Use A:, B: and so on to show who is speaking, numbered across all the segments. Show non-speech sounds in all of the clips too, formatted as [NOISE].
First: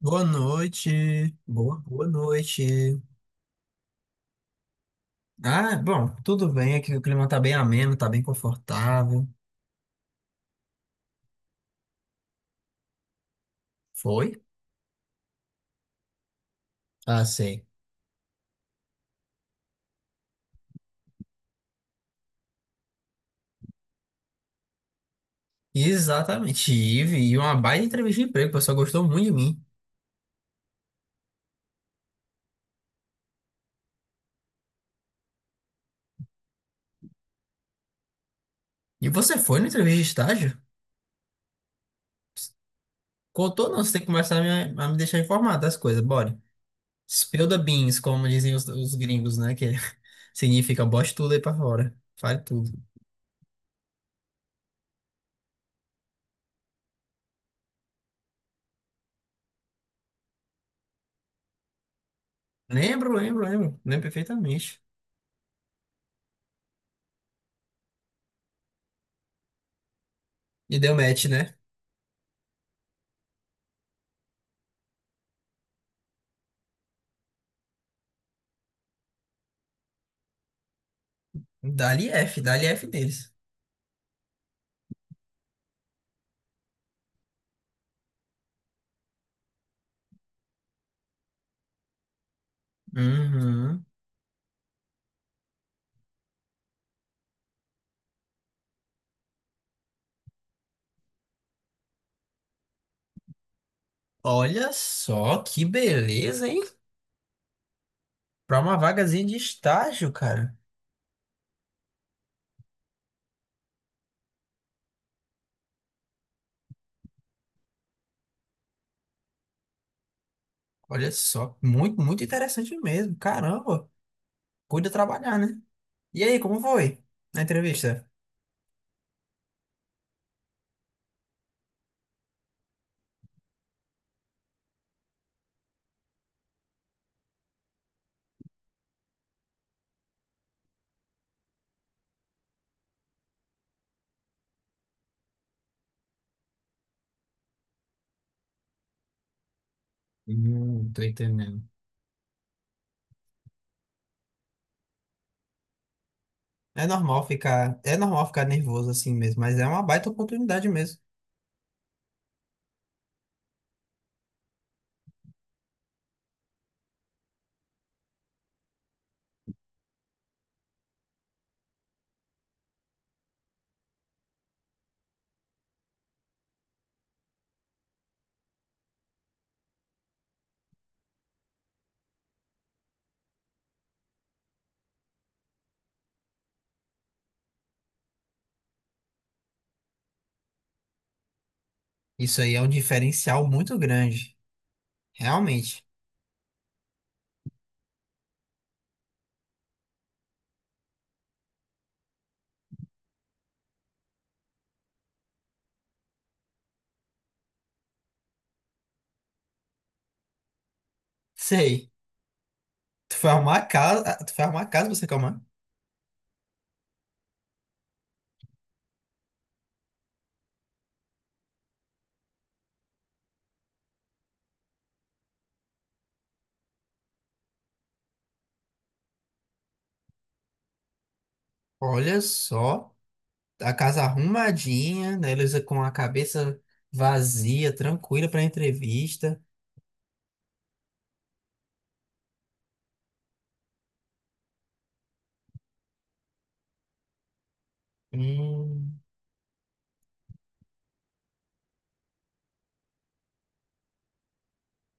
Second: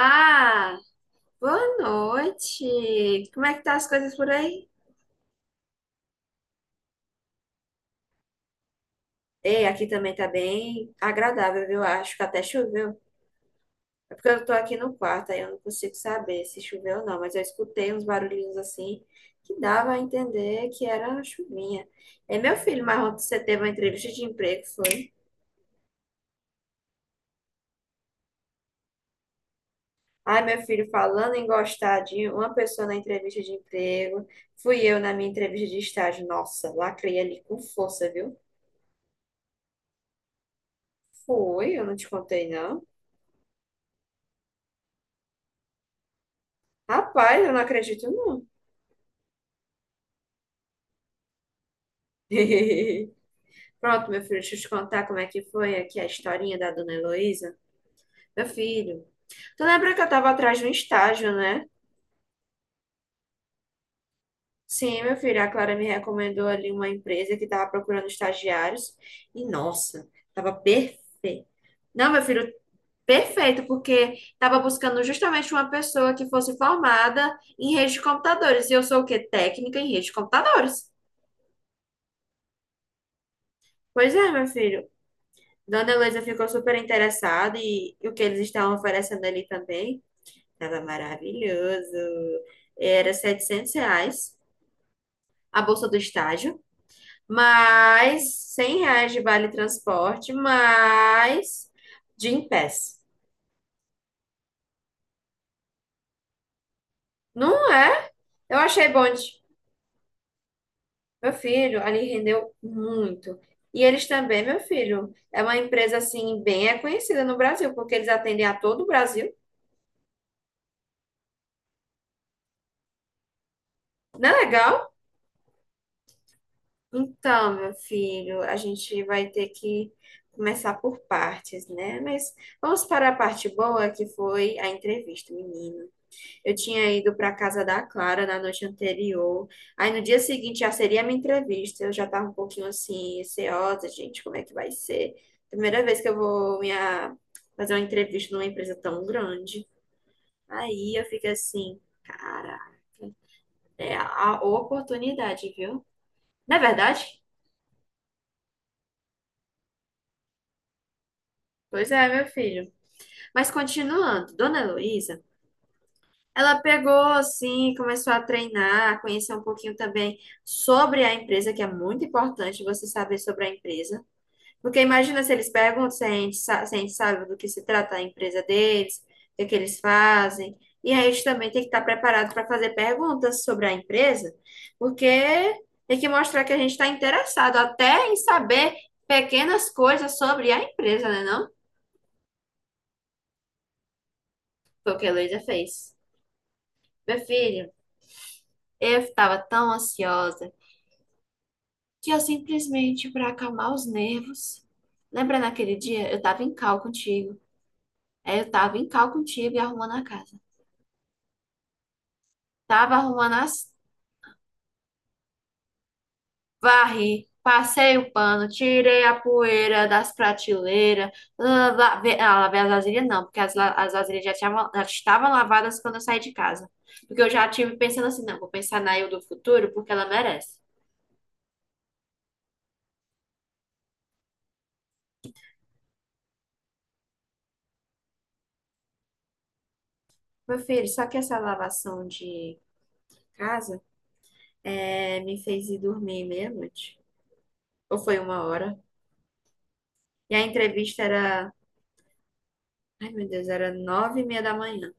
A: Boa noite,
B: Boa
A: boa noite.
B: noite! Como é que tá as coisas por aí?
A: Ah, bom, tudo bem, aqui o clima tá bem ameno, tá bem confortável.
B: Ei, aqui também tá bem agradável, viu? Acho que até choveu. É
A: Foi?
B: porque eu tô aqui no quarto, aí eu não consigo saber se choveu ou não,
A: Ah,
B: mas eu
A: sei.
B: escutei uns barulhinhos assim que dava a entender que era uma chuvinha. É, meu filho, mas ontem você teve uma entrevista de emprego, foi?
A: Exatamente, Ive, e uma baita entrevista de emprego, o pessoal gostou muito de mim.
B: Ai, meu filho, falando em gostar de uma pessoa na entrevista de emprego, fui eu na minha entrevista de estágio. Nossa, lacrei ali com força, viu?
A: E você foi na entrevista de estágio?
B: Foi, eu não te contei, não.
A: Contou não, você tem que começar a me deixar informado das coisas, bora.
B: Rapaz,
A: Spill
B: eu
A: the
B: não
A: beans,
B: acredito,
A: como
B: não.
A: dizem os gringos, né, que [LAUGHS] significa bote tudo aí pra fora, fale tudo.
B: [LAUGHS] Pronto, meu filho, deixa eu te contar como é que foi aqui a historinha da Dona Heloísa. Meu filho, tu lembra que eu tava atrás de um estágio, né?
A: Lembro, perfeitamente.
B: Sim, meu filho, a Clara me recomendou ali uma empresa que tava procurando estagiários. E, nossa, tava
A: E deu match,
B: perfeito.
A: né?
B: Não, meu filho, perfeito, porque tava buscando justamente uma pessoa que fosse formada em rede de computadores. E eu sou o quê? Técnica em rede de computadores.
A: Dali F deles.
B: Pois é, meu filho. Dona Heloísa ficou super interessada e o que eles estavam oferecendo ali também estava maravilhoso. Era 700
A: Uhum.
B: reais a bolsa do estágio, mais R$ 100 de vale transporte, mais Gym Pass.
A: Olha só que beleza, hein?
B: Não é? Eu
A: Para uma
B: achei bom.
A: vagazinha de estágio, cara.
B: Meu filho, ali rendeu muito. E eles também, meu filho, é uma empresa assim bem conhecida no Brasil, porque eles atendem a todo o Brasil.
A: Olha só, muito interessante mesmo. Caramba,
B: Não é
A: cuida
B: legal?
A: trabalhar, né? E aí, como foi na
B: Então, meu
A: entrevista?
B: filho, a gente vai ter que começar por partes, né? Mas vamos para a parte boa, que foi a entrevista, menino. Eu tinha ido para a casa da Clara na noite anterior. Aí no dia seguinte já seria a minha entrevista. Eu já estava um pouquinho assim, receosa, gente, como é que vai ser? Primeira vez que eu vou minha... fazer uma entrevista numa empresa tão grande. Aí
A: Tô
B: eu fico
A: entendendo.
B: assim, cara, é a oportunidade, viu? Não é
A: É
B: verdade?
A: normal ficar, é normal ficar nervoso assim mesmo, mas é uma baita oportunidade mesmo.
B: Pois é, meu filho. Mas continuando, Dona Heloísa, ela pegou assim, começou a treinar, conhecer um pouquinho também sobre a empresa, que é muito importante você saber sobre a empresa. Porque imagina se eles perguntam se a gente sabe do que se trata a empresa deles, o que, que eles fazem. E aí a gente também tem que estar preparado para fazer perguntas sobre a empresa, porque tem que mostrar que a gente está interessado até em saber pequenas coisas sobre a empresa, né, não?
A: Isso aí é um diferencial muito grande,
B: Foi o que a Heloísa fez.
A: realmente.
B: Meu filho. Eu estava tão ansiosa que eu simplesmente, para acalmar os nervos, lembra naquele dia? Eu estava em cal contigo. Aí eu estava em cal contigo e arrumando a casa.
A: Sei.
B: Tava
A: Tu foi
B: arrumando
A: arrumar a
B: as...
A: casa, ah, tu foi arrumar a casa pra você calmar.
B: Varri, passei o pano, tirei a poeira das prateleiras. Lavei, ah, lavei as vasilhas não, porque as vasilhas já, já estavam lavadas quando eu saí de casa. Porque eu já tive pensando assim, não, vou pensar na eu do futuro porque ela merece.
A: Olha só, a casa arrumadinha, né? Eles com a cabeça vazia, tranquila pra entrevista.
B: Meu filho, só que essa lavação de casa é, me fez ir dormir meia-noite. Ou foi 1h.
A: Hum,
B: E a entrevista era, ai meu Deus, era 9h30 da manhã.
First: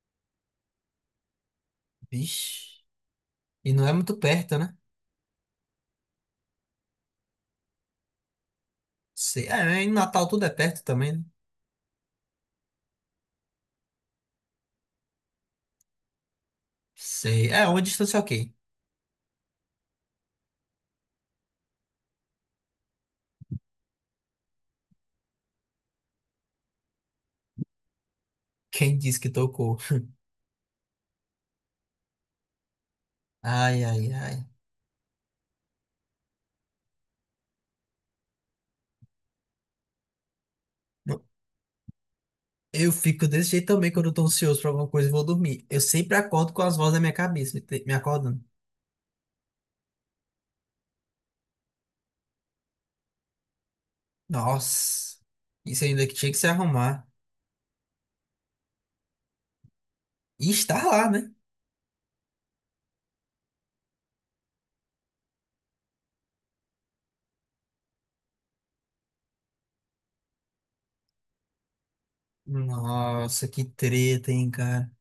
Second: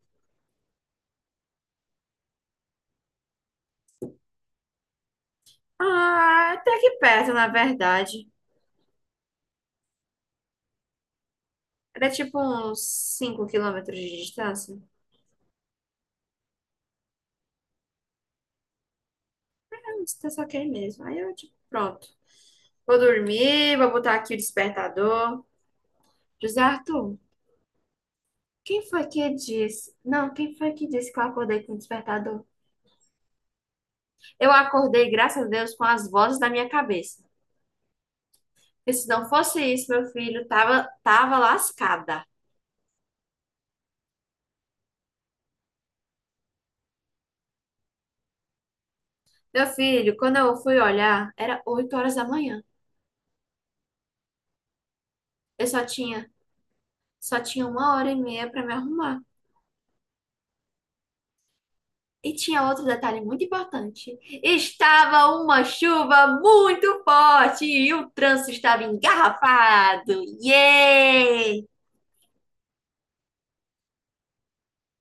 A: vixe. E não é muito perto, né?
B: Ah, até que perto, na verdade.
A: Sei. É, né? Em Natal tudo é perto também, né?
B: Era tipo uns 5 km de distância.
A: Sei. É, uma distância ok.
B: É uma distância ok mesmo. Aí eu, tipo, pronto. Vou dormir, vou botar aqui o despertador. José Arthur, quem
A: Quem
B: foi
A: disse que
B: que
A: tocou?
B: disse? Não, quem foi que disse que eu acordei com o despertador?
A: Ai, ai, ai.
B: Eu acordei, graças a Deus, com as vozes da minha cabeça. Porque se não fosse isso, meu filho tava,
A: Não,
B: tava lascada.
A: eu fico desse jeito também quando eu tô ansioso pra alguma coisa e vou dormir. Eu sempre acordo com as vozes na minha cabeça, me acordando.
B: Meu filho, quando eu fui olhar, era 8h da manhã.
A: Nossa,
B: Eu
A: isso
B: só
A: ainda que
B: tinha,
A: tinha que se arrumar.
B: só tinha 1h30 para me arrumar.
A: E estar lá, né?
B: E tinha outro detalhe muito importante. Estava uma chuva muito forte e o trânsito estava engarrafado. Yay!
A: Nossa, que treta, hein, cara.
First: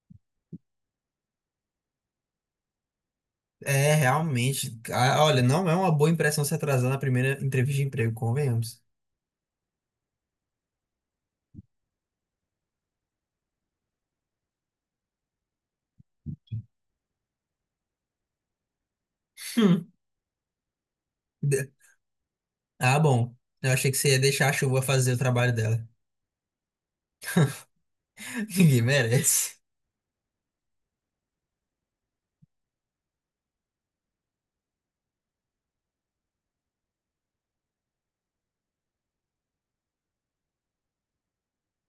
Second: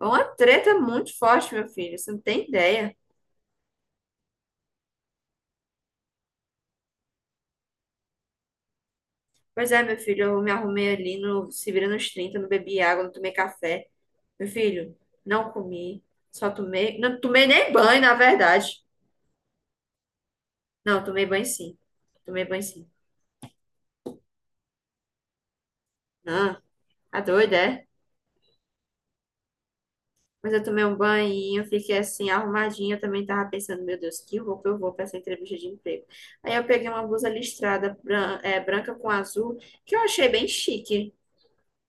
B: Foi uma treta muito forte, meu filho. Você não tem ideia.
A: É, realmente. Ah, olha, não é uma boa impressão se atrasar na primeira entrevista de emprego, convenhamos.
B: Pois é, meu filho, eu me arrumei ali no se vira nos trinta, não bebi água, não tomei café. Meu filho, não comi, só tomei, não tomei nem banho, na verdade.
A: Hum.
B: Não, tomei banho
A: De-
B: sim. Tomei banho sim.
A: Ah, bom. Eu achei que você ia deixar a chuva fazer o trabalho dela.
B: Não, tá doida, é?
A: [LAUGHS] Ninguém merece.
B: Mas eu tomei um banho, fiquei assim, arrumadinha. Eu também tava pensando, meu Deus, que roupa eu vou pra essa entrevista de emprego. Aí eu peguei uma blusa listrada, branca com azul, que eu achei bem chique.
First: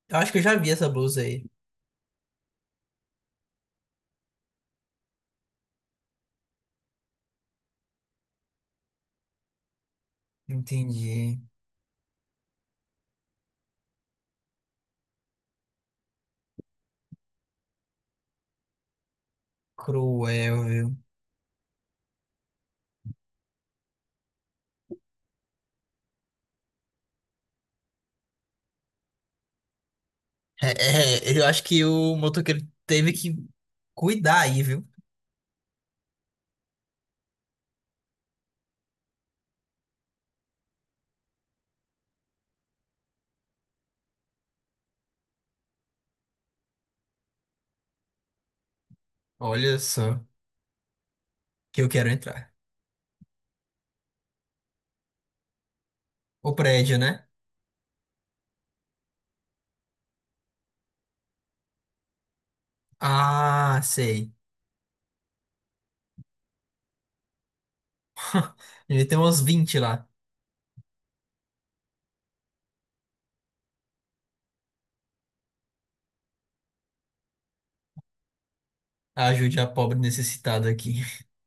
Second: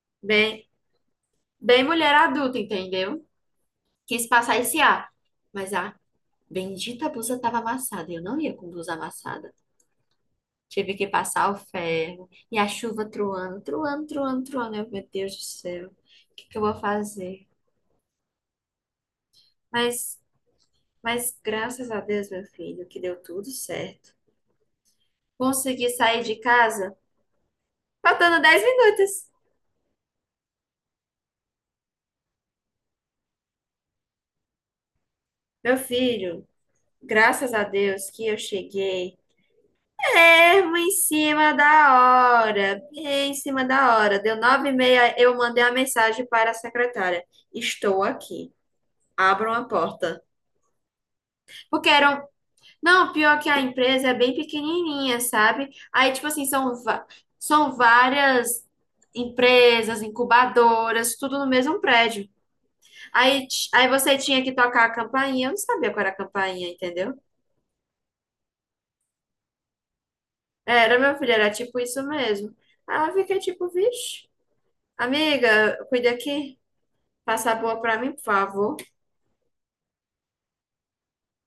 A: Eu acho que eu já
B: Bem,
A: vi essa blusa aí.
B: bem mulher adulta, entendeu? Quis passar esse ar. Mas a bendita blusa tava amassada. Eu não ia com blusa amassada. Tive que
A: Entendi.
B: passar o ferro. E a chuva truando, truando, truando, truando. Eu, meu Deus do céu, o que que eu vou fazer? Mas,
A: Cruel, viu?
B: mas graças a Deus, meu filho, que deu tudo certo. Consegui sair de casa faltando 10 minutos.
A: É, é, eu acho que o motoqueiro teve que cuidar aí, viu?
B: Meu filho, graças a Deus que eu cheguei. Mesmo em cima da hora, bem em cima da hora. Deu 9h30, eu mandei a mensagem para a secretária. Estou aqui. Abram a
A: Olha
B: porta.
A: só, que eu
B: Porque
A: quero
B: eram
A: entrar.
B: Não, pior que a empresa é bem pequenininha, sabe? Aí, tipo assim,
A: O
B: são,
A: prédio, né?
B: são várias empresas, incubadoras, tudo no mesmo prédio. Aí, ti-
A: Ah,
B: aí você
A: sei.
B: tinha que tocar a campainha. Eu não sabia qual era a campainha, entendeu?
A: [LAUGHS] Ele tem uns 20 lá.
B: Era, meu filho, era tipo isso mesmo. Aí eu fiquei tipo, vixe, amiga, cuida aqui. Passa a boa pra mim, por favor.
A: Ajude a pobre necessitada aqui.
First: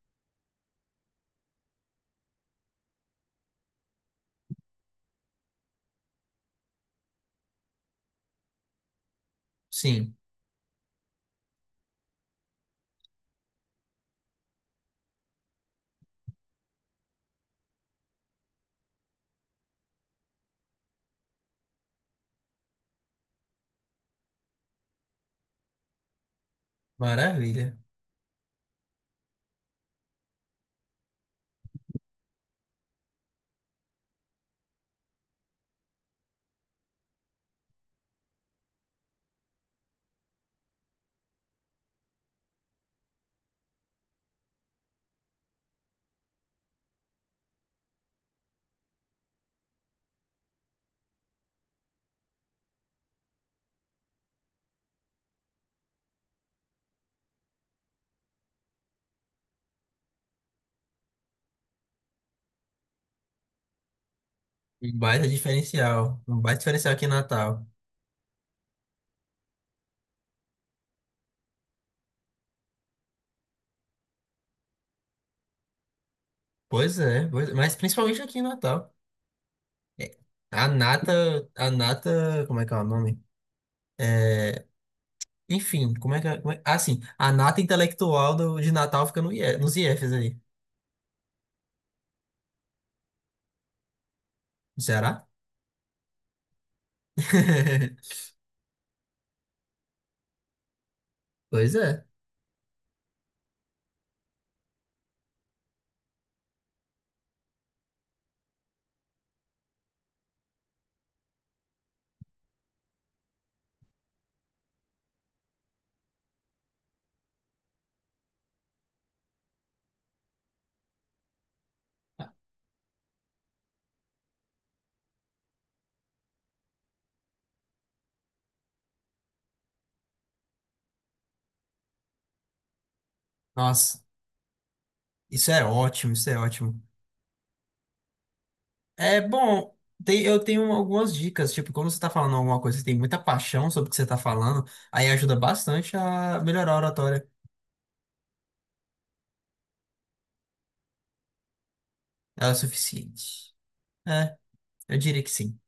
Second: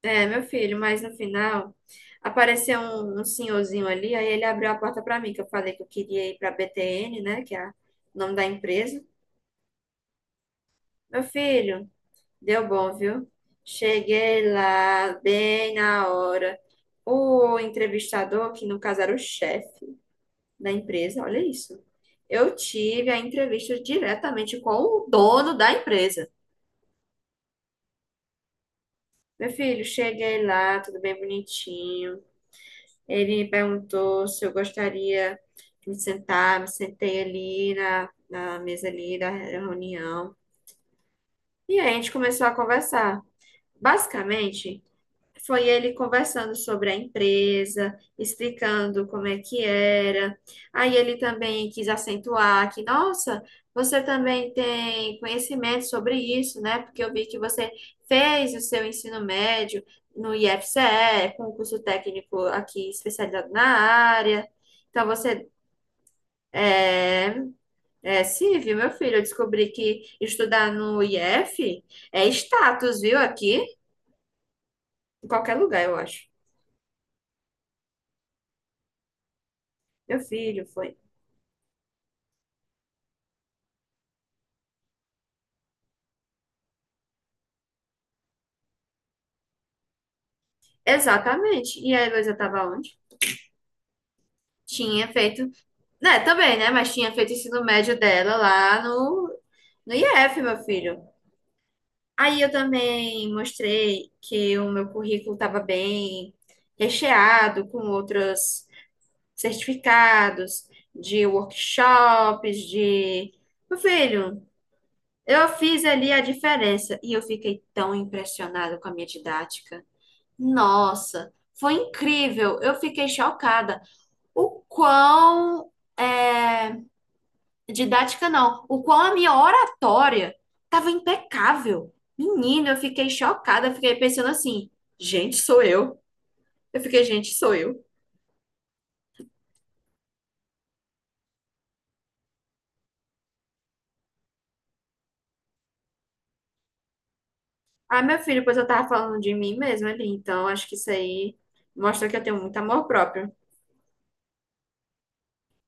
B: É, meu filho, mas no final apareceu um senhorzinho ali, aí ele abriu a porta pra mim, que eu falei que eu queria ir pra BTN, né, que é o nome da empresa.
A: Sim.
B: Meu filho, deu bom, viu? Cheguei lá bem na hora. O entrevistador, que no caso era o chefe da empresa, olha isso. Eu tive a entrevista diretamente com o dono da empresa.
A: Maravilha.
B: Meu filho, cheguei lá, tudo bem bonitinho. Ele me perguntou se eu gostaria de me sentar, me sentei ali na mesa ali da reunião. E aí a gente começou a conversar. Basicamente, foi ele conversando sobre a empresa, explicando como é que era. Aí ele também quis acentuar que, nossa, você também tem conhecimento sobre isso, né? Porque eu vi que você fez o seu ensino médio no IFCE, com um curso técnico aqui especializado na área.
A: Um
B: Então
A: baita
B: você
A: diferencial. Um baita diferencial aqui em
B: é,
A: Natal.
B: é sim, viu meu filho. Eu descobri que estudar no IF é status, viu? Aqui, em qualquer lugar, eu acho.
A: Pois é, mas principalmente aqui em Natal. É,
B: Meu filho,
A: a
B: foi.
A: nata, a nata, como é que é o nome? É, enfim, como é que é? Ah, sim, a nata intelectual do, de Natal fica no IE, nos IEFs aí.
B: Exatamente. E a Heloísa estava onde? Tinha
A: Será?
B: feito, né, também, né, mas tinha feito o ensino médio
A: [LAUGHS]
B: dela lá no IF, meu filho.
A: Pois é.
B: Aí eu também mostrei que o meu currículo estava bem recheado com outros certificados de workshops, de... Meu filho, eu fiz ali a diferença e eu fiquei tão impressionada com a minha didática. Nossa, foi incrível. Eu fiquei chocada. O quão é, didática não, o quão a minha oratória estava impecável. Menino, eu fiquei chocada, eu fiquei
A: Nossa,
B: pensando assim, gente,
A: isso
B: sou
A: é
B: eu.
A: ótimo, isso é
B: Eu
A: ótimo.
B: fiquei, gente, sou eu.
A: É bom, eu tenho algumas dicas, tipo, quando você tá falando alguma coisa, você tem muita paixão sobre o que você tá falando, aí ajuda bastante a melhorar a oratória.
B: Ah, meu filho, pois eu tava falando de mim mesma ali, então acho que isso aí mostra que eu tenho
A: Ela é o
B: muito amor próprio.
A: suficiente. É, eu diria que sim.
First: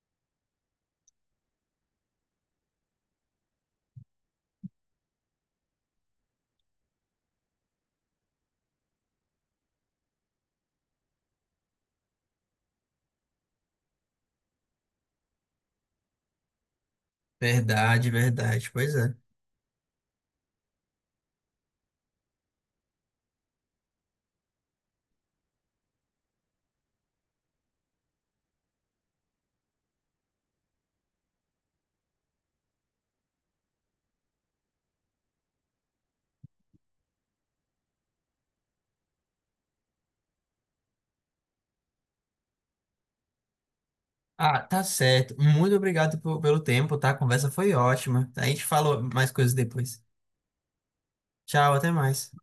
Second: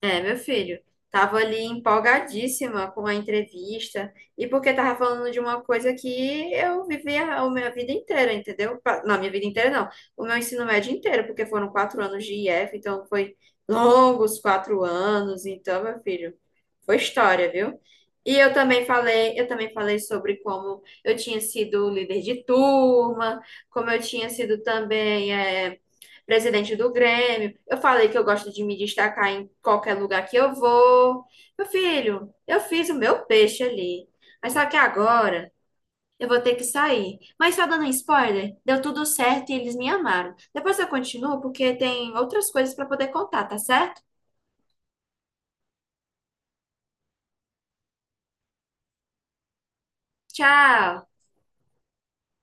B: É, meu filho, tava ali empolgadíssima com a entrevista e porque tava falando de uma coisa que eu vivi a minha vida inteira, entendeu? Não, minha vida inteira não, o meu ensino médio inteiro, porque foram 4 anos de IF, então foi longos 4 anos, então, meu filho, foi história, viu?
A: Verdade,
B: E
A: verdade. Pois é.
B: eu também falei sobre como eu tinha sido líder de turma, como eu tinha sido também, é, presidente do Grêmio. Eu falei que eu gosto de me destacar em qualquer lugar que eu vou. Meu filho, eu fiz o meu peixe ali. Mas só que agora eu vou ter que sair. Mas só dando um spoiler, deu tudo certo e eles me amaram. Depois eu continuo porque tem outras coisas para poder contar, tá certo?
A: Ah, tá certo. Muito obrigado pelo tempo, tá? A conversa foi ótima. A gente falou mais coisas depois.
B: Tchau!
A: Tchau, até mais.